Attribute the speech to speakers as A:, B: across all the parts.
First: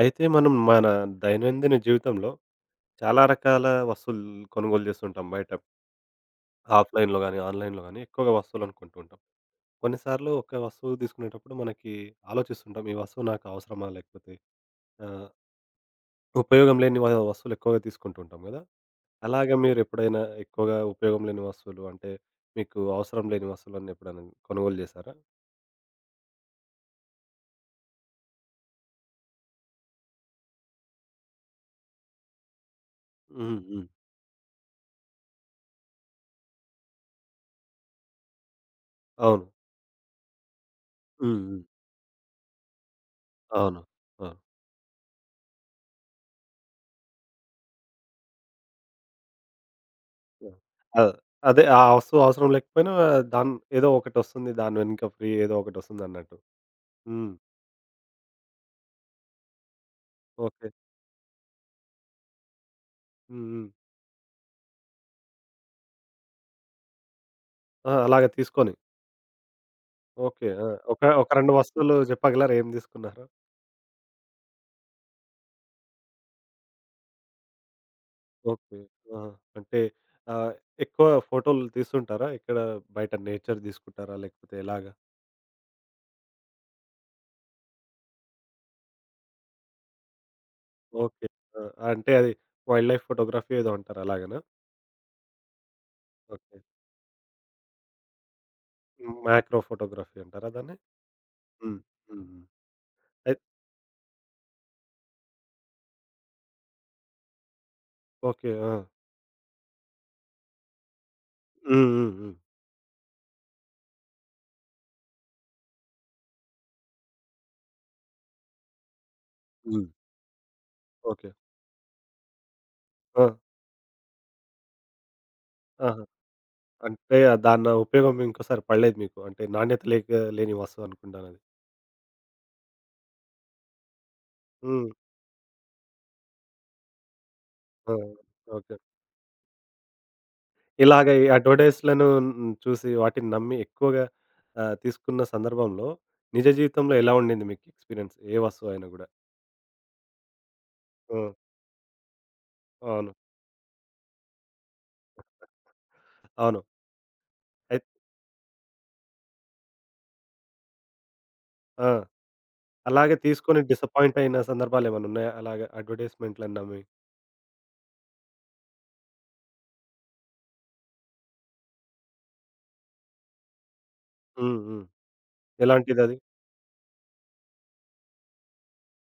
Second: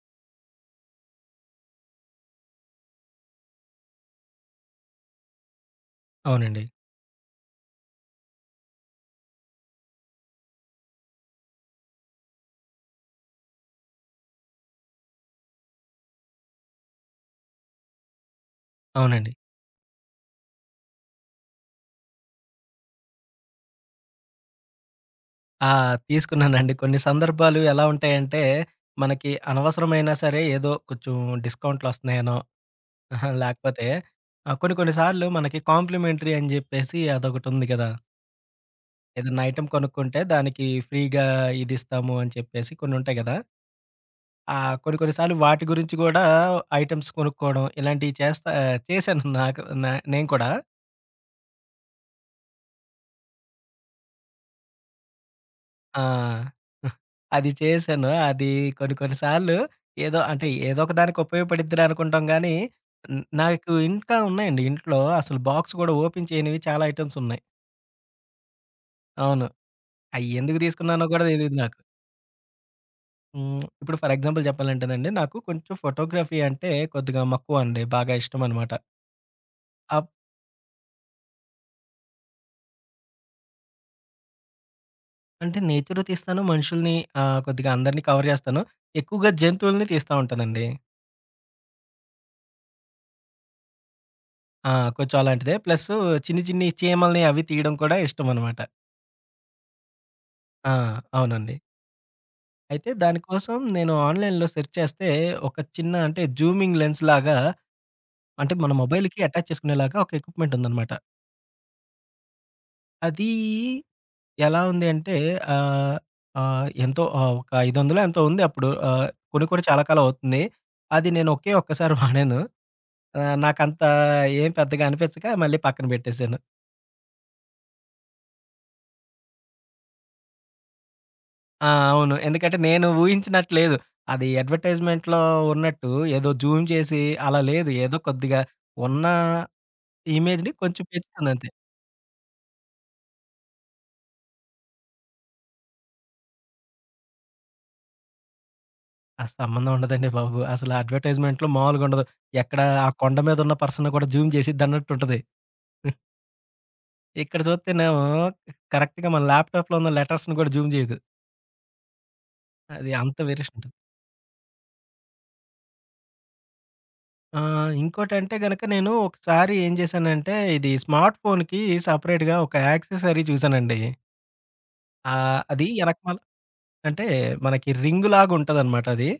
A: అయితే మనం మన దైనందిన జీవితంలో చాలా రకాల వస్తువులు కొనుగోలు చేస్తుంటాం బయట.
B: అవునండి.
A: ఆఫ్‌లైన్‌లో గాని, ఆన్‌లైన్‌లో గాని ఎక్కువగా వస్తువులను కొంటూ ఉంటాం. కొన్నిసార్లు ఒక వస్తువు తీసుకునేటప్పుడు మనకి ఆలోచిస్తుంటాం. ఈ వస్తువు నాకు అవసరమా? లేకపోతే ఆహ్, ఉపయోగం లేని వస్తువులు ఎక్కువగా తీసుకుంటూ ఉంటాం గదా!
B: అవునండి.
A: అలాగే మీరు ఎప్పుడైనా ఎక్కువగా ఉపయోగం లేని వస్తువులు అంటే మీకు అవసరం లేని వస్తువులను ఎప్పుడైనా కొనుగోలు చేశారా?
B: ఆ! తీసుకున్నానండి. కొన్ని సందర్భాలు ఎలా ఉంటాయంటే, మనకి అనవసరమైనా సరే ఏదో కొంచెం డిస్కౌంట్‌లొస్తున్నాయనో,
A: హ్మ్. హ్మ్.
B: లేకపోతే కొన్ని కొన్ని సార్లు మనకి కాంప్లిమెంటరీ అని జెప్పేసి అదొకటుంది గదా! ఏదన్నా
A: అవును.
B: ఐటెమ్ కొనుక్కుంటే దానికి ఫ్రీగా
A: హ్మ్. హ్మ్.
B: ఇదిస్తాము అని చెప్పేసి కొన్నుంటాయి గదా!
A: అవును. ఆ!
B: ఆ! కొన్ని కొన్ని సార్లు వాటి గురించి గూడా ఐటెమ్స్ కొనుక్కోవడం ఇలాంటివి చేశాను నాకు న నేను కూడా.
A: ఆ! అదే. ఆ వస్తువు అవసరం లేకపోయినా దాన్ ఏదో ఒకటొస్తుంది. దాని వెనుక ఫ్రీ ఏదో
B: ఆ!
A: ఒకటొస్తుందన్నట్టు. హ్మ్.
B: అది చేశాను. అది కొన్ని కొన్ని సార్లు
A: ఓకే.
B: ఏదో ఒక దానికి ఉపయోగపడిద్దిరా అనుకుంటాం గానీ,
A: హ్మ్. హ్మ్.
B: నాకు ఇంకా ఉన్నాయండి ఇంట్లో అసలు బాక్స్ గూడా ఓపెన్ చేయనివి చాలా ఐటెమ్స్ ఉన్నాయి.
A: ఆ! అలాగే తీసుకొని.
B: అవును. అయి
A: ఓకే.
B: ఎందుకు
A: ఆ! ఒక
B: తీసుకున్నానో గూడా
A: ఒక 2
B: తెలీదు నాకు.
A: వస్తువులు చెప్పగలరా ఏం తీసుకున్నారో?
B: హ్మ్. ఇప్పుడు ఫర్ ఎగ్జాంపుల్ చెప్పాలంటేనండి నాకు కొంచెం ఫోటోగ్రఫీ అంటే కొద్దిగా మక్కువ అండి. బాగా ఇష్టం అనమాట.
A: ఓకే. ఆహా! అంటే
B: అప్
A: ఆహ్, ఎక్కువ ఫోటోలు తీస్తుంటారా? ఇక్కడ బయట నేచర్ తీసుకుంటారా? లేకపోతే ఎలాగా?
B: అంటే నేచరు తీస్తాను, మనుషుల్ని కొద్దిగా అందరిని కవర్ జేస్తాను. ఎక్కువగా జంతువుల్ని తీస్తా ఉంటానండి.
A: ఓకే. ఆ! అంటే అది వైల్డ్ లైఫ్ ఫోటోగ్రఫీ ఏదో అంటారు అలాగనా?
B: ఆ! కొంచెం అలాంటిదే. ప్లస్సు చిన్ని,
A: ఓకే.
B: చిన్ని చీమల్ని అవి తీయడం కూడా ఇష్టమనమాట.
A: మ్యాక్రో ఫోటోగ్రఫీ అంటారా
B: ఆ!
A: దాన్ని?
B: అవునండి.
A: హ్మ్. హ్మ్. హ్మ్.
B: అయితే దాని
A: అయి
B: కోసం నేను ఆన్‌లైన్‌లో సెర్చ్ చేస్తే ఒక చిన్న అంటే జూమింగ్ లెన్స్ లాగా
A: ఓకే.
B: అంటే మన
A: ఆ!
B: మొబైల్‌కి అటాచ్ చేసుకునేలాగా ఒక ఎక్విప్‌మెంట్ ఉందనమాట.
A: హ్మ్. హ్మ్. హ్మ్.
B: అది ఎలా ఉంది అంటే ఆహ్, ఆహ్, ఎంతో ఒక 500 ఎంతో ఉంది అప్పుడు. కొని కూడా చాలా
A: హ్మ్.
B: కాలం అవుతుంది. అది నేను
A: ఓకే.
B: ఒకే ఒక్కసారి వాడాను.
A: ఆ!
B: నాకంత ఏం పెద్దగా అనిపించక మళ్ళీ పక్కన
A: ఆహా!
B: పెట్టేసాను.
A: అంటే దాన్న ఉపయోగం ఇంకోసారి పడలేదు మీకు. అంటే నాణ్యత లేక లేని వస్తువు అనుకుంటానది.
B: ఆ! అవును. ఎందుకంటే నేను ఊహించినట్టు లేదు. అది
A: హ్మ్.
B: అడ్వర్‌టైజ్‌మెంట్‌లో ఉన్నట్టు ఏదో జూమ్ చేసి అలా లేదు.
A: ఆ!
B: ఏదో కొద్దిగా
A: ఓకే.
B: ఉన్న ఇమేజ్‌ని కొంచెం
A: ఇలాగ ఈ
B: పెంచుతుందంతే.
A: అడ్వర్టైజ్‌లను హ్మ్, చూసి వాటిని నమ్మి ఎక్కువగా తీసుకున్న సందర్భంలో నిజ జీవితంలో ఎలా ఉండింది మీకు ఎక్స్‌పీరియన్స్? ఏ వస్తువైనా గూడా?
B: ఆ సంబంధం ఉండదండి బాబు. అసలు
A: హ్మ్.
B: అడ్వర్‌టైజ్‌మెంట్‌లో మామూలుగా ఉండదు. ఎక్కడ ఆ
A: అవును.
B: కొండ మీద ఉన్న పర్సన్‌ని కూడా జూమ్ చేసిద్దన్నట్టు ఉంటది.
A: అవును.
B: ఇక్కడ
A: అయిత్
B: చూస్తేనేమో కరెక్ట్‌గా మన ల్యాప్‌టాప్‌లో ఉన్న లెటర్స్‌ని కూడా జూమ్ చేయదు.
A: ఆ!
B: అది
A: అలాగే
B: అంత వేరియేషన్
A: తీసుకొని
B: ఉంటది.
A: డిసప్పాయింట్ అయిన సందర్భాలేమన్నున్నాయా? అలాగా అడ్వర్టైజ్‌మెంట్‌లని నమ్మి?
B: ఇంకోటంటే గనక నేను ఒకసారి ఏం చేశానంటే ఇది స్మార్ట్ ఫోన్‌కి సెపరేట్‌గా ఒక యాక్సెసరీ చూసానండి.
A: హ్మ్. హ్మ్.
B: ఆహ్, అది ఎనకమాల
A: ఎలాంటిదది?
B: అంటే మనకి రింగ్ లాగా ఉంటదనమాట అది.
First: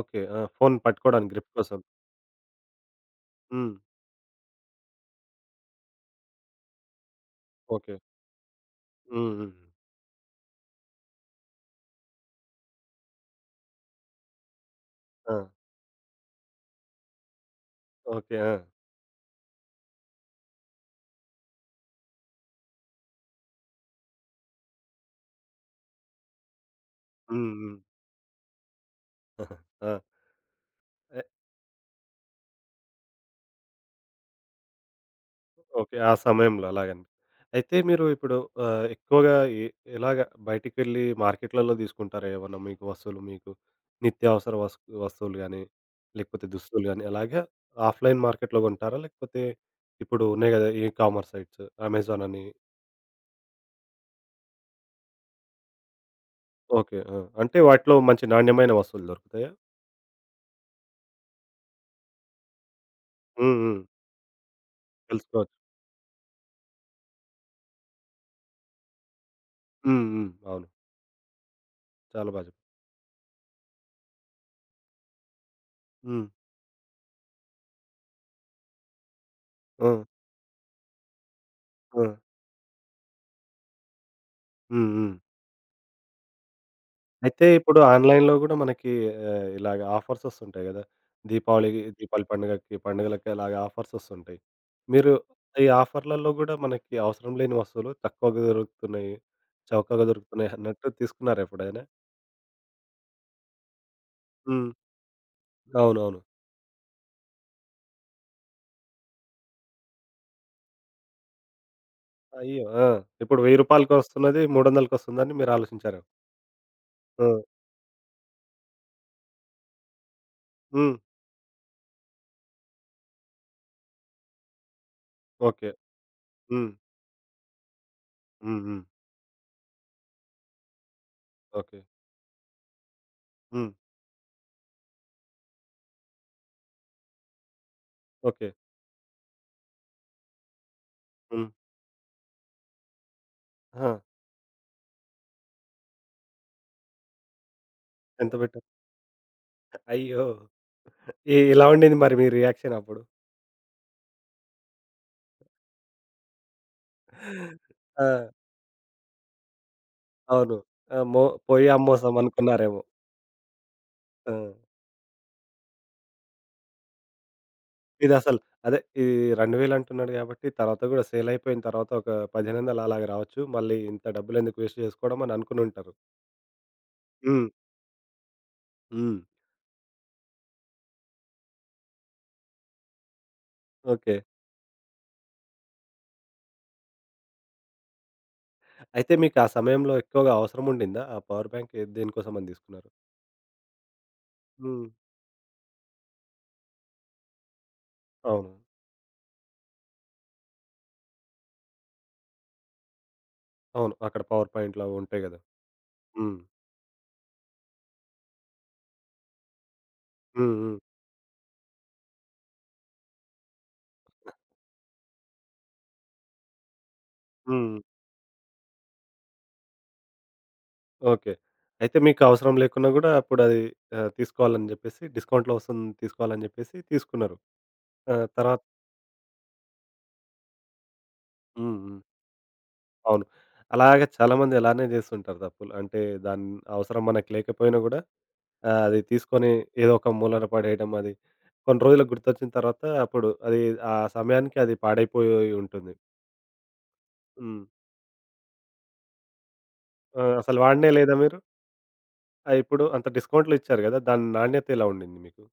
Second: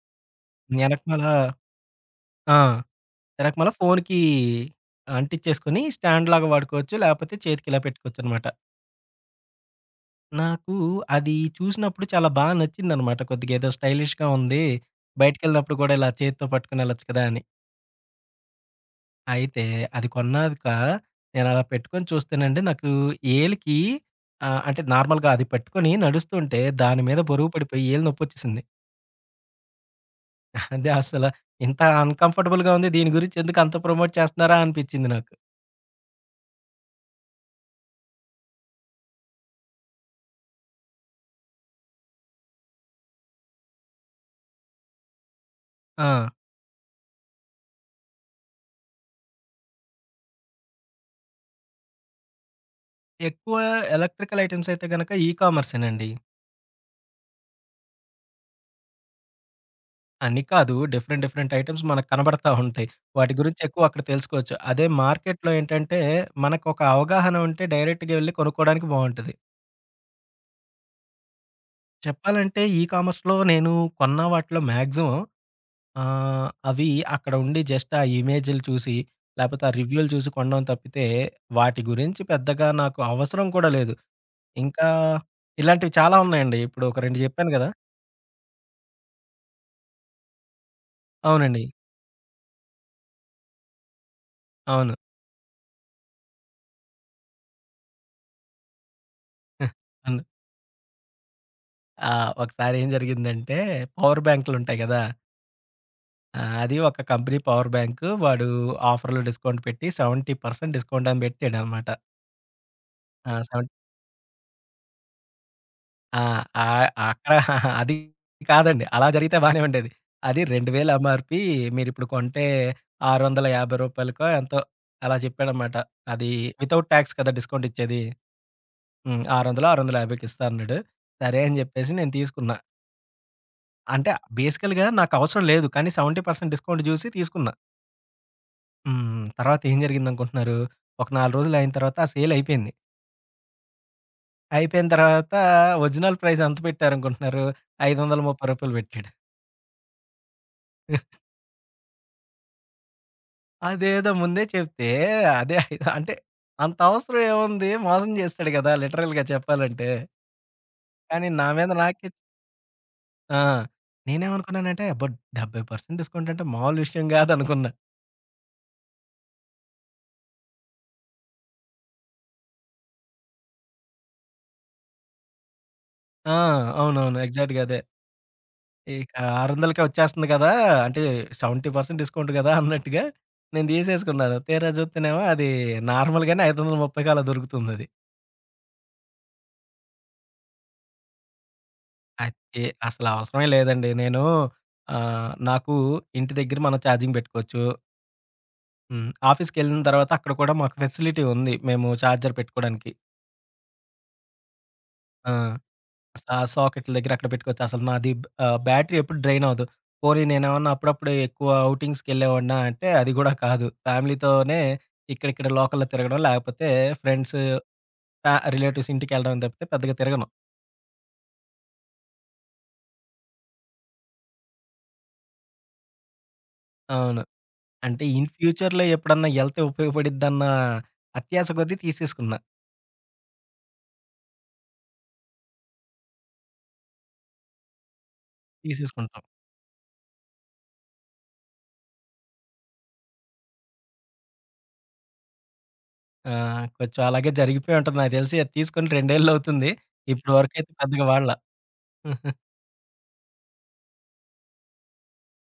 A: ఓకే. ఆ! ఫోన్
B: ఎనకమాల
A: పట్టుకోవడానికి గ్రిప్ కోసం.
B: ఆ! ఎనకమాల
A: హ్మ్.
B: ఫోన్‌కి అంటించేసుకొని స్టాండ్ లాగా వాడుకోవచ్చు. లేపోతే చేతికి ఇలా
A: ఓకే.
B: పెట్టుకోవచ్చనమాట.
A: హ్మ్. హ్మ్.
B: నాకు అది చూసినప్పుడు చాలా బా నచ్చిందనమాట. కొద్దిగా ఏదో స్టైలిష్‌గా ఉంది.
A: ఆ!
B: బయటికెళ్ళినప్పుడు కూడా ఇలా చేత్తో పట్టుకొని ఎళ్ళొచ్చు కదా! అని.
A: ఓకే. ఆ!
B: అయితే అది కొన్నాక నేను అలా పెట్టుకొని చూస్తేనండి నాకు ఏలికి ఆహ్, అంటే నార్మల్‌గా అది పట్టుకొని నడుస్తుంటే దాని మీద బరువు
A: హ్మ్. హ్మ్.
B: పడిపోయి ఏలు నొప్పొచ్చేసింది.
A: ఆ!
B: అదే
A: ఎ
B: అసల ఇంత అన్‌కంఫర్టబుల్‌గా ఉంది. దీని గురించి ఎందుకు అంత ప్రమోట్ చేస్తున్నారా అనిపించింది నాకు.
A: ఓకే. ఆ సమయంలో అలాగని అయితే మీరు ఇప్పుడు ఎక్కువగా ఎ ఎలాగ బయటికెళ్ళి మార్కెట్‌లలో తీసుకుంటారా ఏమన్నా మీకు వస్తువులు మీకు నిత్యావసర వస్తువులు గానీ,
B: ఆ!
A: లేకపోతే దుస్తులు గానీ అలాగా ఆఫ్‌లైన్ మార్కెట్‌లో కొంటారా? లేకపోతే ఇప్పుడు ఉన్నాయి గదా! ఈ కామర్స్ సైట్స్ అమెజాన్ అని
B: ఎక్కువ ఎలక్ట్రికల్ ఐటెమ్స్ అయితే గనక ఈ కామర్సేనండి.
A: ఓకే. ఆ! అంటే వాటిలో మంచి నాణ్యమైన వస్తువులు దొరుకుతాయా?
B: అని కాదు డిఫరెంట్ డిఫరెంట్ ఐటెమ్స్ మనకు కనబడతా ఉంటాయి. వాటి
A: హ్మ్.
B: గురించి
A: హ్మ్.
B: ఎక్కువ అక్కడ తెలుసుకోవచ్చు. అదే మార్కెట్‌లో
A: తెలుసుకోవచ్చు.
B: ఏంటంటే మనకొక అవగాహన ఉంటే డైరెక్ట్‌గా వెళ్లి కొనుక్కోవడానికి బావుంటది.
A: హ్మ్. హ్మ్. అవును. చాలా బా
B: చెప్పాలంటే
A: చెప్పారు.
B: ఈ కామర్స్‌లో నేను కొన్న వాటిలో మాక్సిమం
A: హ్మ్.
B: అవి అక్కడ ఉండి జస్ట్ ఆ ఇమేజ్‌లు చూసి, లేపోతే ఆ
A: ఆ!
B: రివ్యూలు చూసి కొనడం తప్పితే వాటి
A: ఆ!
B: గురించి పెద్దగా నాకు అవసరం కూడా లేదు. ఇంకా
A: హ్మ్. హ్మ్.
B: ఇలాంటివి చాలా ఉన్నాయండి. ఇప్పుడు ఒక 2
A: అయితే
B: జెప్పాను గదా!
A: ఇప్పుడు ఆన్‌లైన్‌లో గూడా మనకి ఇలాగ ఆఫర్స్ ఒస్తుంటాయి గదా!
B: అవునండి.
A: దీపావళికి, దీపావళి పండుగకి, పండుగలకి అలాగ ఆఫర్స్ ఒస్తుంటాయి.
B: అవును.
A: మీరు ఈ ఆఫర్‌లలో గూడా మనకి అవసరం లేని వస్తువులు తక్కువగా దొరుకుతున్నాయి, చౌకగా
B: అవును.
A: దొరుకుతున్నాయి అన్నట్టు తీసుకున్నారా ఎప్పుడైనా?
B: ఆ! ఒకసారి ఏం జరిగిందంటే పవర్
A: హ్మ్.
B: బ్యాంకులుంటాయి గదా!
A: అవునవును.
B: అది ఒక కంపెనీ పవర్ బ్యాంకు వాడు ఆఫర్‌లో డిస్కౌంట్ పెట్టి 70% డిస్కౌంట్ అని బెట్టాడనమాట.
A: అయ్యో! ఆ!
B: ఆ!
A: ఇప్పుడు రూ.
B: సెవెన్
A: 1000కి ఒస్తున్నది రూ. 300కి ఒస్తుందని మీరు ఆలోచించారా?
B: ఆ! ఆహ్,
A: ఆ!
B: అక్కడ అది కాదండి. అలా జరిగితే బానే ఉండేది. అది 2000
A: హ్మ్.
B: ఎంఆర్‌పీ. మీరిప్పుడు కొంటే రూ. 650కో ఎంతో అలా
A: ఓకే.
B: జెప్పాడనమాట. అది
A: హ్మ్.
B: వితౌట్ టాక్స్ కదా డిస్కౌంట్ ఇచ్చేది.
A: హ్మ్. హ్మ్.
B: హ్మ్. 600, 650కి ఇస్తా అన్నాడు. సరే అని
A: ఓకే.
B: జెప్పేసి నేను తీసుకున్నా.
A: హ్మ్.
B: అంటే బేసికల్‌గా నాకవసరం లేదు. కానీ 70% డిస్కౌంట్ జూసి తీసుకున్నా.
A: ఓకే.
B: హ్మ్. తర్వాత ఏం జరిగిందనుకుంటున్నారు? ఒక 4
A: హ్మ్.
B: రోజులు అయిన తర్వాత ఆ సేల్ అయిపోయింది.
A: ఆ!
B: అయిపోయిన తర్వాత ఒరిజినల్ ప్రైస్ ఎంత పెట్టారనుకుంటున్నారు? రూ.
A: ఎంత
B: 530
A: పెట్టారు?
B: పెట్టాడు.
A: అయ్యో! ఎలా ఉండింది మరి మీ రియాక్షన్ అప్పుడు?
B: అదేదో ముందే చెప్తే అదే ఐదు అంటే అంత అవసరం ఏముంది?
A: ఆ!
B: మోసం చేస్తాడు గదా! లిటరల్‌గా చెప్పాలంటే.
A: అవును. ఆ!
B: కానీ నా
A: పోయి
B: మీద నాకే,
A: అమ్మోసాం అనుకున్నారేమో.
B: ఆ!
A: ఆ!
B: నేనేమనుకున్నానంటే అబ్బా! 70% డిస్కౌంట్ అంటే మామూలు విషయం గాదనుకున్నా.
A: ఇదసలు అదే ఈ 2000 అంటున్నాడు గాబట్టి, తర్వాత గూడా సేల్ అయిపోయిన తర్వాత ఒక 10,800 అలాగ రావచ్చు. మళ్ళీ ఇంత డబ్బులెందుకు వేస్ట్ జేసుకోవడం అని అనుకునుంటారు.
B: ఆ! అవునవును.
A: హ్మ్.
B: ఎగ్జాక్ట్‌గా అదే. ఇక
A: హ్మ్.
B: 600కే వచ్చేస్తుంది కదా! అంటే 70% డిస్కౌంట్ కదా! అన్నట్టుగా నేను
A: ఓకే.
B: తీసేసుకున్నాను. తీరా చూత్తేనేమో అది నార్మల్‌గానే 530కి అలా దొరుకుతుందది.
A: అయితే మీకు ఆ సమయంలో ఎక్కువగా అవసరం ఉండిందా? ఆ పవర్ బ్యాంక్ దేనికోసమని
B: అయితే
A: తీసుకున్నారు?
B: అసలు అవసరమే లేదండి.
A: హ్మ్.
B: నాకు ఇంటి దగ్గర మనం ఛార్జింగ్ పెట్టుకోవచ్చు.
A: అవును.
B: హ్మ్. ఆఫీస్‌కెళ్ళిన తర్వాత అక్కడ కూడా మాకు ఫెసిలిటీ ఉంది. మేము ఛార్జర్ పెట్టుకోవడానికి.
A: అవును. అక్కడ పవర్ పాయింట్‌లవి ఉంటాయి
B: ఆ!
A: గదా! హ్మ్.
B: ఆ సాకెట్ల దగ్గర అక్కడ పెట్టుకోవచ్చు. బ్యాటరీ ఎప్పుడు డ్రైన్ అవ్వదు. పోనీ
A: హ్మ్.
B: నేనేమన్నా
A: హ్మ్.
B: అప్పుడప్పుడు ఎక్కువ ఔటింగ్స్‌కెళ్ళేవాడినా అంటే అది గూడా కాదు. ఫ్యామిలీతోనే ఇక్కడిక్కడ లోకల్‌లో తిరగడం, లేకపోతే ఫ్రెండ్స్,
A: హ్మ్.
B: రిలేటివ్స్ ఇంటికెళ్ళడం తప్పితే పెద్దగా తిరగను.
A: ఓకే. అయితే మీకు అవసరం లేకున్నా గూడా అప్పుడది తీసుకోవాలని జెప్పేసి డిస్కౌంట్‌లో వస్తుంది తీసుకోవాలని జెప్పేసి
B: అవును.
A: తీసుకున్నారు.
B: అంటే
A: ఆ!
B: ఇన్
A: తర్వాత
B: ఫ్యూచర్‌లో ఎప్పుడన్నా ఎళ్తే ఉపయోగపడిద్దన్న అత్యాస కొద్దీ
A: హ్మ్. హ్మ్.
B: తీసేసుకున్నా.
A: అవును. అలాగే చాలామంది అలానే జేస్తుంటారు తప్పులు. అంటే దాని అవసరం మనకు లేకపోయినా గూడా అది
B: తీసేసుకుంటాం.
A: తీసుకొని ఏదో ఒక మూలన పడేయడం అది. కొన్ని రోజులకు గుర్తొచ్చిన తర్వాత అప్పుడు అది ఆ సమయానికి అది పాడైపోయి ఉంటుంది.
B: ఆ! కొంచెం అలాగే
A: హ్మ్.
B: జరిగిపోయి ఉంటది నాకు తెలిసి. అది తీసుకొని రెండేళ్లవుతుంది.
A: ఆ!
B: ఇప్పటి
A: అసలు
B: వరకైతే
A: వాడనే
B: పెద్దగా
A: లేదా
B: వాడలా.
A: మీరు? ఆ! ఇప్పుడు అంత డిస్కౌంట్‌లో ఇచ్చారు గదా! దాని నాణ్యత ఎలా ఉండింది మీకు?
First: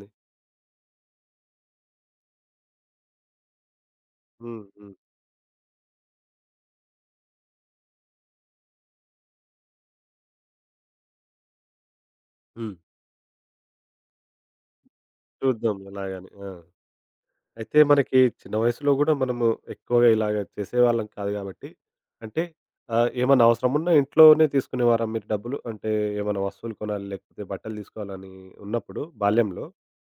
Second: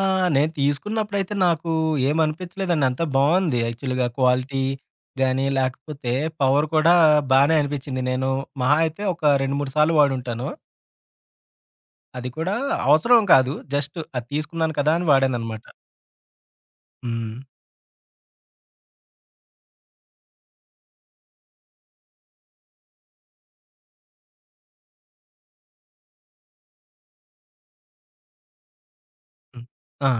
B: ఆ! నేను తీసుకున్నప్పుడైతే నాకు ఏమనిపించలేదండి. అంతా బావుంది యాక్చువల్‌గా క్వాలిటీ
A: హ్మ్. హ్మ్.
B: గాని, లేకపోతే పవర్ కూడా బానే అనిపించింది. నేను మహా అయితే ఒక 2, 3 సార్లు వాడుంటాను. అది కూడా
A: హ్మ్.
B: అవసరం కాదు. జస్ట్ అది తీసుకున్నాను కదా! అని వాడాననమాట.
A: చూద్దాం ఎలాగని. ఆ!
B: హ్మ్.
A: అయితే మనకి చిన్న వయసులో గూడా మనము ఎక్కువగా ఇలాగ చేసేవాళ్ళం కాదు గాబట్టి, అంటే ఏమన్నా అవసరమున్నా ఇంట్లోనే తీసుకునేవారా మీరు డబ్బులు? అంటే ఏమన్నా వస్తువులు కొనాలి, లేకపోతే బట్టలు తీసుకోవాలని ఉన్నప్పుడు బాల్యంలో,
B: హ్మ్. ఆ!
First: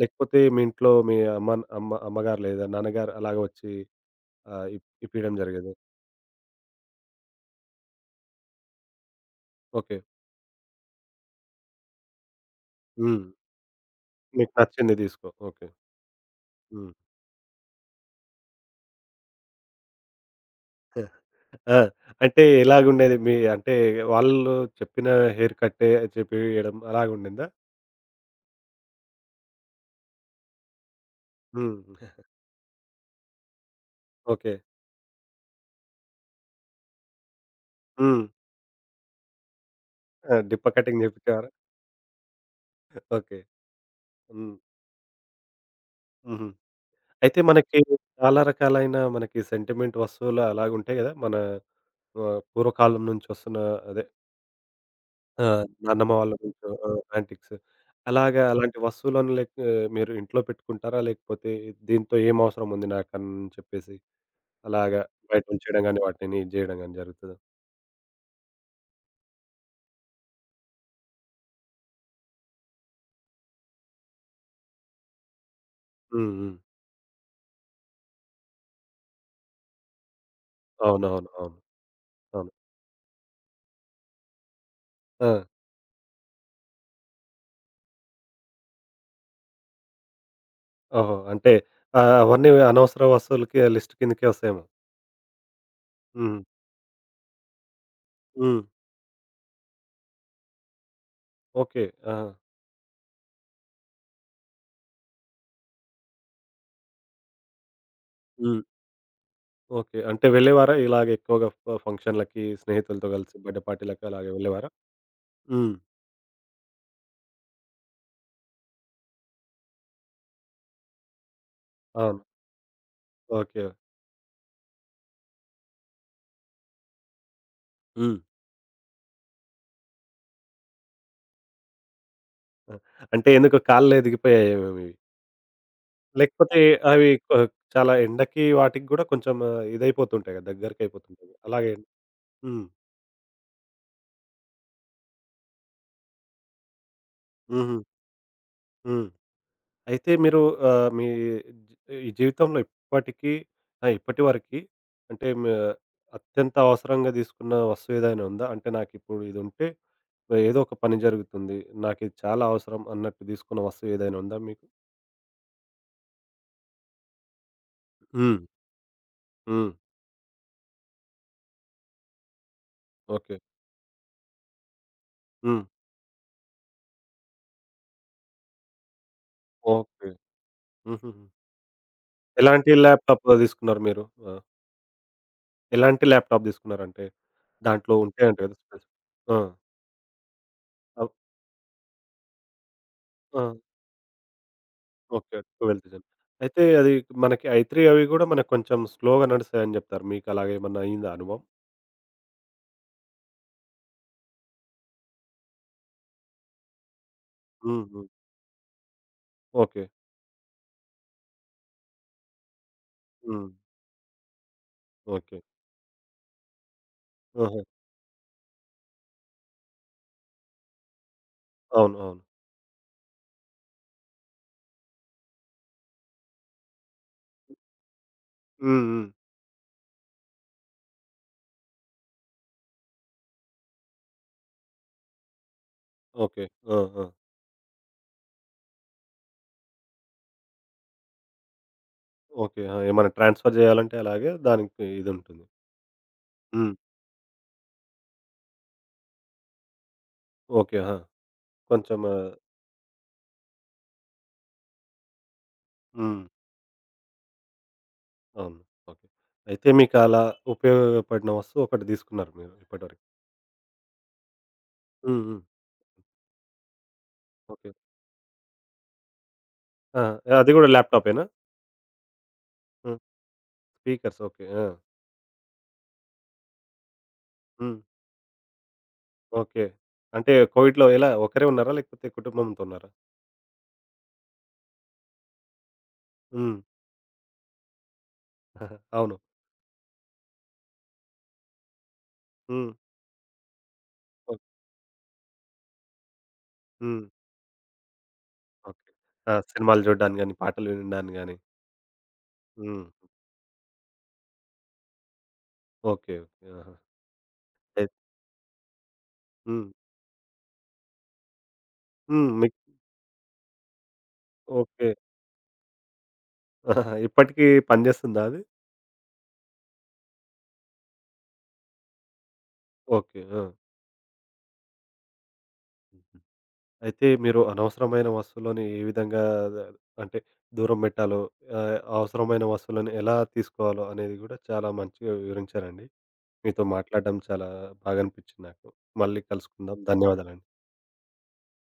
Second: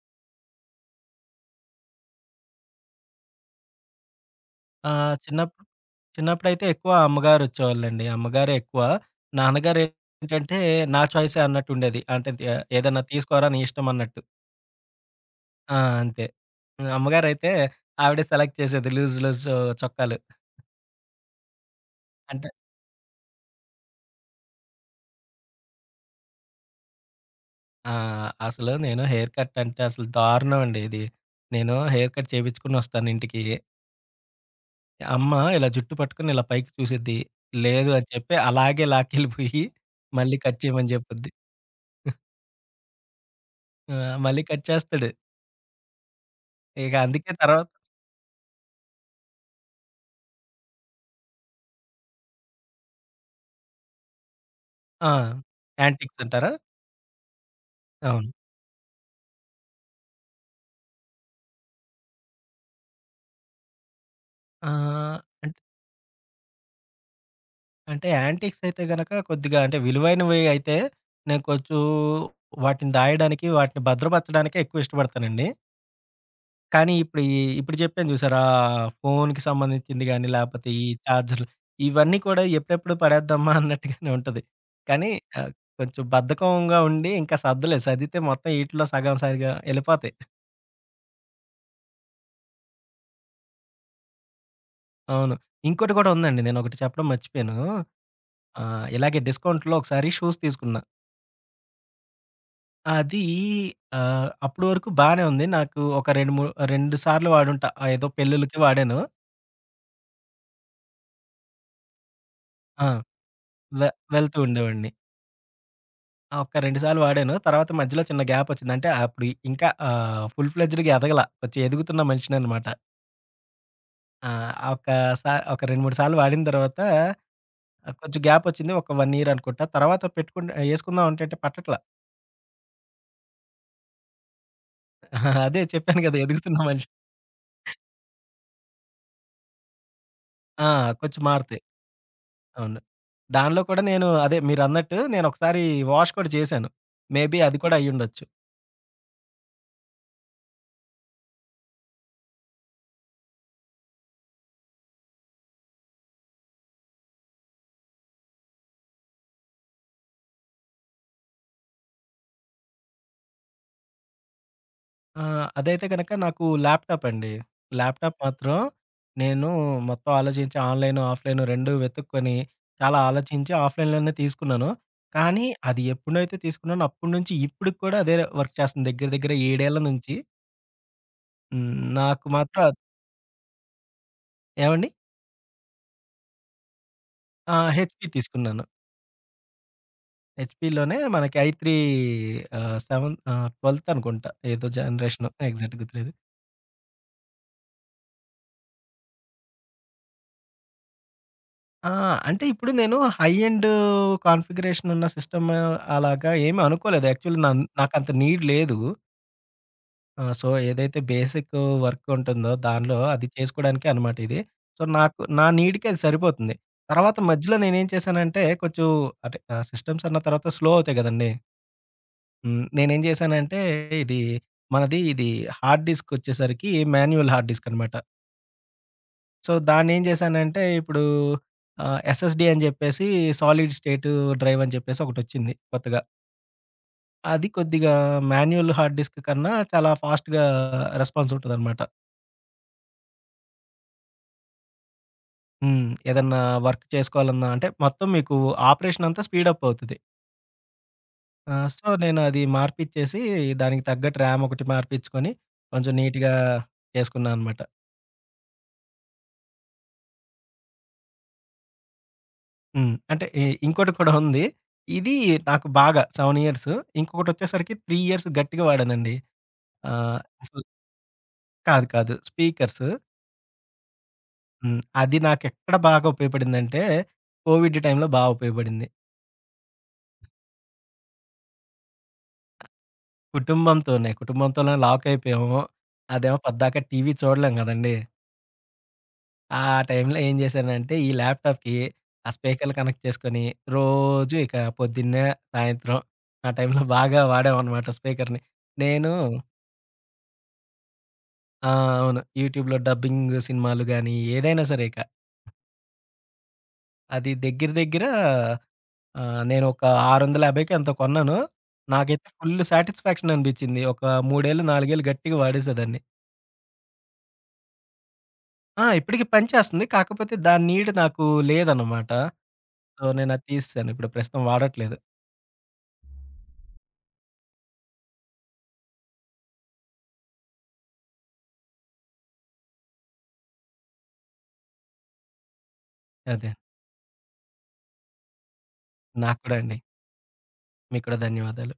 A: లేకపోతే మీ ఇంట్లో మీ అమ్మ అమ్మ అమ్మగారు లేదా నాన్నగారు అలాగ వచ్చి ఇప్పియడం
B: చిన్నప్పుడు
A: జరిగేదా?
B: ఎక్కువ అమ్మగారొచ్చేవాళ్ళండి. అమ్మగారే ఎక్కువ.
A: ఓకే.
B: నాన్నగారేంటంటే, నా చాయిసే అన్నట్టుండేది. అంటే తే ఏదన్నా
A: హ్మ్.
B: తీసుకోరా నీ ఇష్టం అన్నట్టు.
A: నీకు నచ్చింది తీసుకో. ఓకే.
B: ఆ! అంతే. హ్మ్.
A: హ్మ్.
B: అమ్మగారైతే ఆవిడే సెలెక్ట్ చేసేది లూజ్ లూజ్ చొక్కాలు.
A: ఆ! అంటే
B: అంటే
A: ఎలాగుండేది? మీ అంటే వాళ్ళు చెప్పిన హెయిర్ కట్టే చెప్పియడం అలాగుండిందా?
B: ఆ! అసలు నేను హెయిర్ కట్ అంటే అసలు దారుణం అండి ఇది. నేను
A: హ్మ్.
B: హెయిర్ కట్ చేపించుకొనొస్తాను ఇంటికి.
A: ఓకే.
B: అమ్మ ఇలా జుట్టు పట్టుకొని ఇలా పైకి చూసిద్ది. లేదు అని
A: హ్మ్.
B: చెప్పి అలాగే లాక్కెళ్ళిపోయి మళ్ళీ
A: ఆ!
B: కట్
A: డిప్ప
B: చేయమని
A: కటింగ్
B: చెప్పుద్ది.
A: చేపిచ్చేవారా? ఓకే.
B: ఆ! మళ్ళీ
A: హ్మ్.
B: కట్ చేస్తాడు.
A: హుహు.
B: ఇక అందుకే
A: అయితే
B: తర్వాత
A: మనకి చాలా రకాలైన మనకి సెంటిమెంట్ వస్తువులు అలాగుంటాయి గదా! మన పూర్వకాలం నుంచి వస్తున్న అదే
B: ఆ!
A: ఆ! నాన్నమ్మ
B: యాంటిక్స్
A: వాళ్ళ
B: అంటారా?
A: నుంచి ఆ! యాంటిక్స్.
B: అవును.
A: అలాగా అలాంటి వస్తువులను లైక్ మీరు ఇంట్లో పెట్టుకుంటారా? లేకపోతే దీంతో ఏం అవసరం ఉంది నాకని చెప్పేసి అలాగా
B: ఆహ్,
A: బయట
B: అంటే
A: ఉంచేయడం గానీ, వాటిని ఇది జేయడం గానీ జరుగుతదా?
B: అంటే యాంటిక్స్ అయితే గనక కొద్దిగా అంటే విలువైనవి అయితే, నేను కొంచెం వాటిని దాయడానికి, వాటిని భద్రపరచడానికే ఎక్కువ ఇష్టపడతానండి.
A: హ్మ్. హ్మ్.
B: కానీ ఇప్పుడు చెప్పాను చూసారా? ఫోన్‌కి సంబంధించింది గాని, లేపోతే ఈ
A: అవునవును.
B: చార్జర్లు
A: అవును.
B: ఇవన్నీ కూడా
A: అవును.
B: ఎప్పుడెప్పుడు పడేద్దామా అన్నట్టుగానే ఉంటది. కానీ
A: ఆ!
B: ఆహ్, కొంచెం బద్ధకంగా ఉండి ఇంకా సర్దలేదు. సర్దితే మొత్తం ఈటిలో సగం సరిగా ఎళ్ళిపోతాయి.
A: ఓహో! అంటే అవన్నీ అనవసర వస్తువులకి లిస్ట్ కిందకే వస్తాయేమో.
B: అవును. ఇంకోటి కూడా ఉందండి.
A: హ్మ్.
B: నేనొకటి చెప్పడం మర్చిపోయాను.
A: హ్మ్.
B: ఇలాగే డిస్కౌంట్‌లో ఒకసారి షూస్ తీసుకున్నా.
A: ఓకే. ఆహా!
B: అది అప్పటి వరకు బానే ఉంది. నాకు ఒక 2, 3 2 సార్లు వాడుంటా. ఆ! ఏదో పెళ్ళిళ్ళకి
A: హ్మ్.
B: వాడాను.
A: ఓకే. అంటే వెళ్ళేవారా ఇలాగ ఎక్కువగా ఫంక్షన్‌లకి
B: ఆ!
A: స్నేహితులతో కలిసి బర్త్‌డే
B: వె
A: పార్టీలకి అలాగ
B: వెళ్తూ
A: వెళ్ళేవారా?
B: ఉండేవాడిని.
A: హ్మ్.
B: ఆ! ఒక 2 సార్లు వాడాను. తర్వాత మధ్యలో చిన్న గ్యాపొచ్చింది. అంటే అప్పుడు ఫుల్ ఫ్లెడ్జ్డ్‌గా ఎదగల. కొంచెం ఎదుగుతున్న
A: అవును.
B: మనిషిననమాట.
A: ఓకే.
B: ఆ! ఒక సా ఒక 2, 3 సార్లు వాడిన తర్వాత
A: హ్మ్.
B: కొంచెం గ్యాపొచ్చింది. ఒక 1 ఇయర్ అనుకుంటా. తర్వాత ఏసుకుందాం అంటే అంటే పట్టట్ల.
A: ఆ! అంటే ఎందుకు కాళ్ళు ఎదిగిపోయాయేమో మీవి?
B: అదే చెప్పాను కదా! ఎదుగుతున్న
A: లేకపోతే
B: మనిషి.
A: అవి కొ చాలా ఎండకి వాటికి గూడా కొంచెం ఇదైపోతుంటాయి కదా!
B: ఆ! కొంచెం
A: దగ్గరకైపోతుంటాయి.
B: మారుతాయి.
A: అలాగే హ్మ్.
B: అవును. దానిలో కూడా నేను అదే మీరన్నట్టు నేనొకసారి వాష్ కూడా చేశాను. మేబీ అది కూడా
A: హుహు.
B: అయ్యుండొచ్చు.
A: హ్మ్. అయితే మీరు ఆహ్, మీ జీ- ఈ జీవితంలో ఇప్పటికీ ఆ! ఇప్పటి వరకి అంటే అత్యంత అవసరంగా తీసుకున్న వస్తువు ఏదైనా ఉందా? అంటే నాకిప్పుడు ఇదుంటే ఏదో ఒక పని జరుగుతుంది. నాకిది చాలా అవసరం అన్నట్టు తీసుకున్న వస్తువు ఏదైనా ఉందా మీకు?
B: అదైతే గనక నాకు ల్యాప్‌టాప్ అండి. ల్యాప్‌టాప్
A: హ్మ్.
B: మాత్రం నేను
A: హ్మ్.
B: మొత్తం ఆలోచించి ఆన్‌లైన్, ఆఫ్‌లైన్ 2 వెతుక్కొని చాలా
A: ఓకే.
B: ఆలోచించి ఆఫ్‌లైన్‌లోనే తీసుకున్నాను. కానీ
A: హ్మ్.
B: అది ఎప్పుడైతే తీసుకున్నానో అప్పటినుంచి ఇప్పటికి కూడా అదే వర్క్ చేస్తుంది. దగ్గర దగ్గర 7 ఏళ్ల
A: ఓకే.
B: నుంచి.
A: హుహుహు.
B: హ్మ్. నాకు మాత్రం
A: ఎలాంటి ల్యాప్‌టాప్ తీసుకున్నారు మీరు? ఆ!
B: ఏవండి?
A: ఎలాంటి ల్యాప్‌టాప్ తీసుకున్నారంటే
B: ఆ!
A: దాంట్లో
B: హెచ్‌పీ
A: ఉంటాయంట కదా!
B: తీసుకున్నాను.
A: స్పెసిఫి ఆ!
B: హెచ్‌పీలోనే
A: అవ్
B: మనకి ఐ త్రీ సెవెన్
A: ఆ!
B: 12th అనుకుంటా. ఏదో జనరేషను
A: ఓకే.
B: Exact
A: 12 design.
B: గుర్తులేదు.
A: అయితే అది మనకి ఐ3 అవి గూడా మనకు కొంచెం స్లోగా నడుస్తాయని జెప్తారు. మీకలాగ ఏమన్నా అయిందా అనుభవం?
B: ఆ! అంటే ఇప్పుడు నేను హై ఎండ్ కాన్ఫిగరేషన్ ఉన్న సిస్టమ్ అలాగా ఏమి అనుకోలేదు. Actually
A: hmm. హ్మ్.
B: నాకంత నీడ్ లేదు.
A: ఓకే.
B: సో, ఏదైతే బేసిక్ వర్క్ ఉంటుందో దానిలో అది
A: హ్మ్.
B: చేసుకోవడానికే అనమాట ఇది. సో, నాకు
A: ఓకే.
B: నా నీడ్‌కి అది సరిపోతుంది. తర్వాత మధ్యలో
A: ఆహా!
B: నేనేం చేశానంటే కొంచెం సిస్టమ్స్ అన్న తర్వాత స్లో అవుతాయి గదండీ!
A: అవును. అవును.
B: హ్మ్. నేనేం జేశానంటే, ఇది మనది ఇది హార్డ్ డిస్కొచ్చేసరికి మాన్యువల్ హార్డ్ డిస్క్ అనమాట.
A: హ్మ్. హ్మ్.
B: సో, దాన్నేం జేశానంటే, ఇప్పుడు ఎస్ఎస్‌డీ అని జెప్పేసి సాలిడ్ స్టేట్ డ్రైవ్ అని జెప్పేసి ఒకటొచ్చింది కొత్తగా.
A: ఓకే. ఆ! ఆ!
B: అది కొద్దిగా మాన్యువల్ హార్డ్ డిస్క్ కన్నా చాలా ఫాస్ట్‌గా రెస్పాన్స్ ఉంటదనమాట.
A: ఓకే. ఆ! ఏమన్నా ట్రాన్స్‌ఫర్ జేయాలంటే అలాగే దానికి ఇదుంటుంది.
B: హ్మ్. ఏదన్నా
A: హ్మ్.
B: వర్క్ చేసుకోవాలన్నా అంటే, మొత్తం మీకు ఆపరేషన్ అంతా స్పీడప్ అవుతది.
A: ఓకే. ఆ!
B: సో,
A: కొంచెం
B: నేను అది మార్పిచ్చేసి దానికి తగ్గట్టు ర్యామ్ ఒకటి మార్పిచ్చుకొని, కొంచెం
A: హ్మ్.
B: నీట్‌గా చేసుకున్నా అనమాట.
A: అవును. ఓకే. అయితే మీకలా ఉపయోగపడిన వస్తువు ఒకటి తీసుకున్నారు మీరు
B: హ్మ్.
A: ఇప్పటివరకు.
B: అంటే ఇంకోటి కూడా ఉంది. ఇది
A: హ్మ్. హ్మ్.
B: నాకు బాగా 7 ఇయర్స్.
A: ఓకే.
B: ఇంకొకటొచ్చేసరికి 3 ఇయర్స్ గట్టిగా వాడానండి.
A: ఆ!
B: ఆహ్,
A: అది
B: అసలు
A: గూడా ల్యాప్‌టాపేనా?
B: కాదు, కాదు. స్పీకర్స్.
A: హ్మ్. Speakers okay. ఆ!
B: హ్మ్. అది నాకెక్కడ బాగా ఉపయోగపడిందంటే, కోవిడ్
A: హ్మ్.
B: టైంలో బా ఉపయోగపడింది.
A: ఓకే. అంటే కోవిడ్‌లో ఎలా ఒకరే ఉన్నారా? లేకపోతే కుటుంబంతో ఉన్నారా?
B: కుటుంబంతోనే, కుటుంబంతోనే లాక్ అయిపోయాము. అదేమో
A: హ్మ్.
B: పద్దాక టీవీ చూడలేం గదండీ!
A: అవును.
B: ఆ టైంలో ఏం జేశానంటే, ఈ ల్యాప్‌టాప్‌కి ఆ
A: హ్మ్.
B: స్పీకర్లు కనెక్ట్ చేసుకొని, రోజు
A: ఓహ్!
B: ఇక పొద్దున్నే, సాయంత్రం ఆ టైంలో
A: హ్మ్.
B: బాగా వాడామనమాట స్పీకర్‌ని.
A: ఓకే.
B: నేను
A: ఆ! సినిమాలు చూడ్డానికి గాని, పాటలు వినడానికి గాని.
B: ఆ! అవును. యూట్యూబ్‌లో
A: హ్మ్.
B: డబ్బింగ్ సినిమాలు గాని, ఏదైనా సరే ఇక.
A: ఓకే. ఓకే. ఆహా!
B: అది దగ్గర
A: అయి
B: దగ్గర ఆహ్,
A: హ్మ్.
B: నేనొక 650కో ఎంతో కొన్నాను. నాకైతే
A: హ్మ్. మీకు
B: ఫుల్ సాటిస్ఫాక్షన్ అనిపిచ్చింది. ఒక 3 ఏళ్ళు,
A: ఓకే.
B: 4 ఏళ్ళు గట్టిగా వాడేసేదాన్ని.
A: ఆహా, ఇప్పటికీ పనిచేస్తుందా అది?
B: ఆ! ఇప్పటికి పనిచేస్తుంది. కాకపోతే దాని నీడ్ నాకు లేదనమాట. So,
A: okay.
B: నేనది
A: ఆ!
B: తీసేసాను. ఇప్పుడు ప్రస్తుతం వాడట్లేదు.
A: ఉమ్. అయితే మీరు అనవసరమైన వస్తువులని ఏ విధంగా ద- అంటే దూరం పెట్టాలో, అవసరమైన వస్తువులను ఎలా తీసుకోవాలో అనేది గూడా చాలా మంచిగా వివరించారండి.
B: అదే.
A: మీతో మాట్లాడడం చాలా బాగా అనిపించింది నాకు. మళ్ళీ
B: నాకు కూడా
A: కలుసుకుందాం.
B: అండి.
A: ధన్యవాదాలండి.
B: మీకు కూడా ధన్యవాదాలు.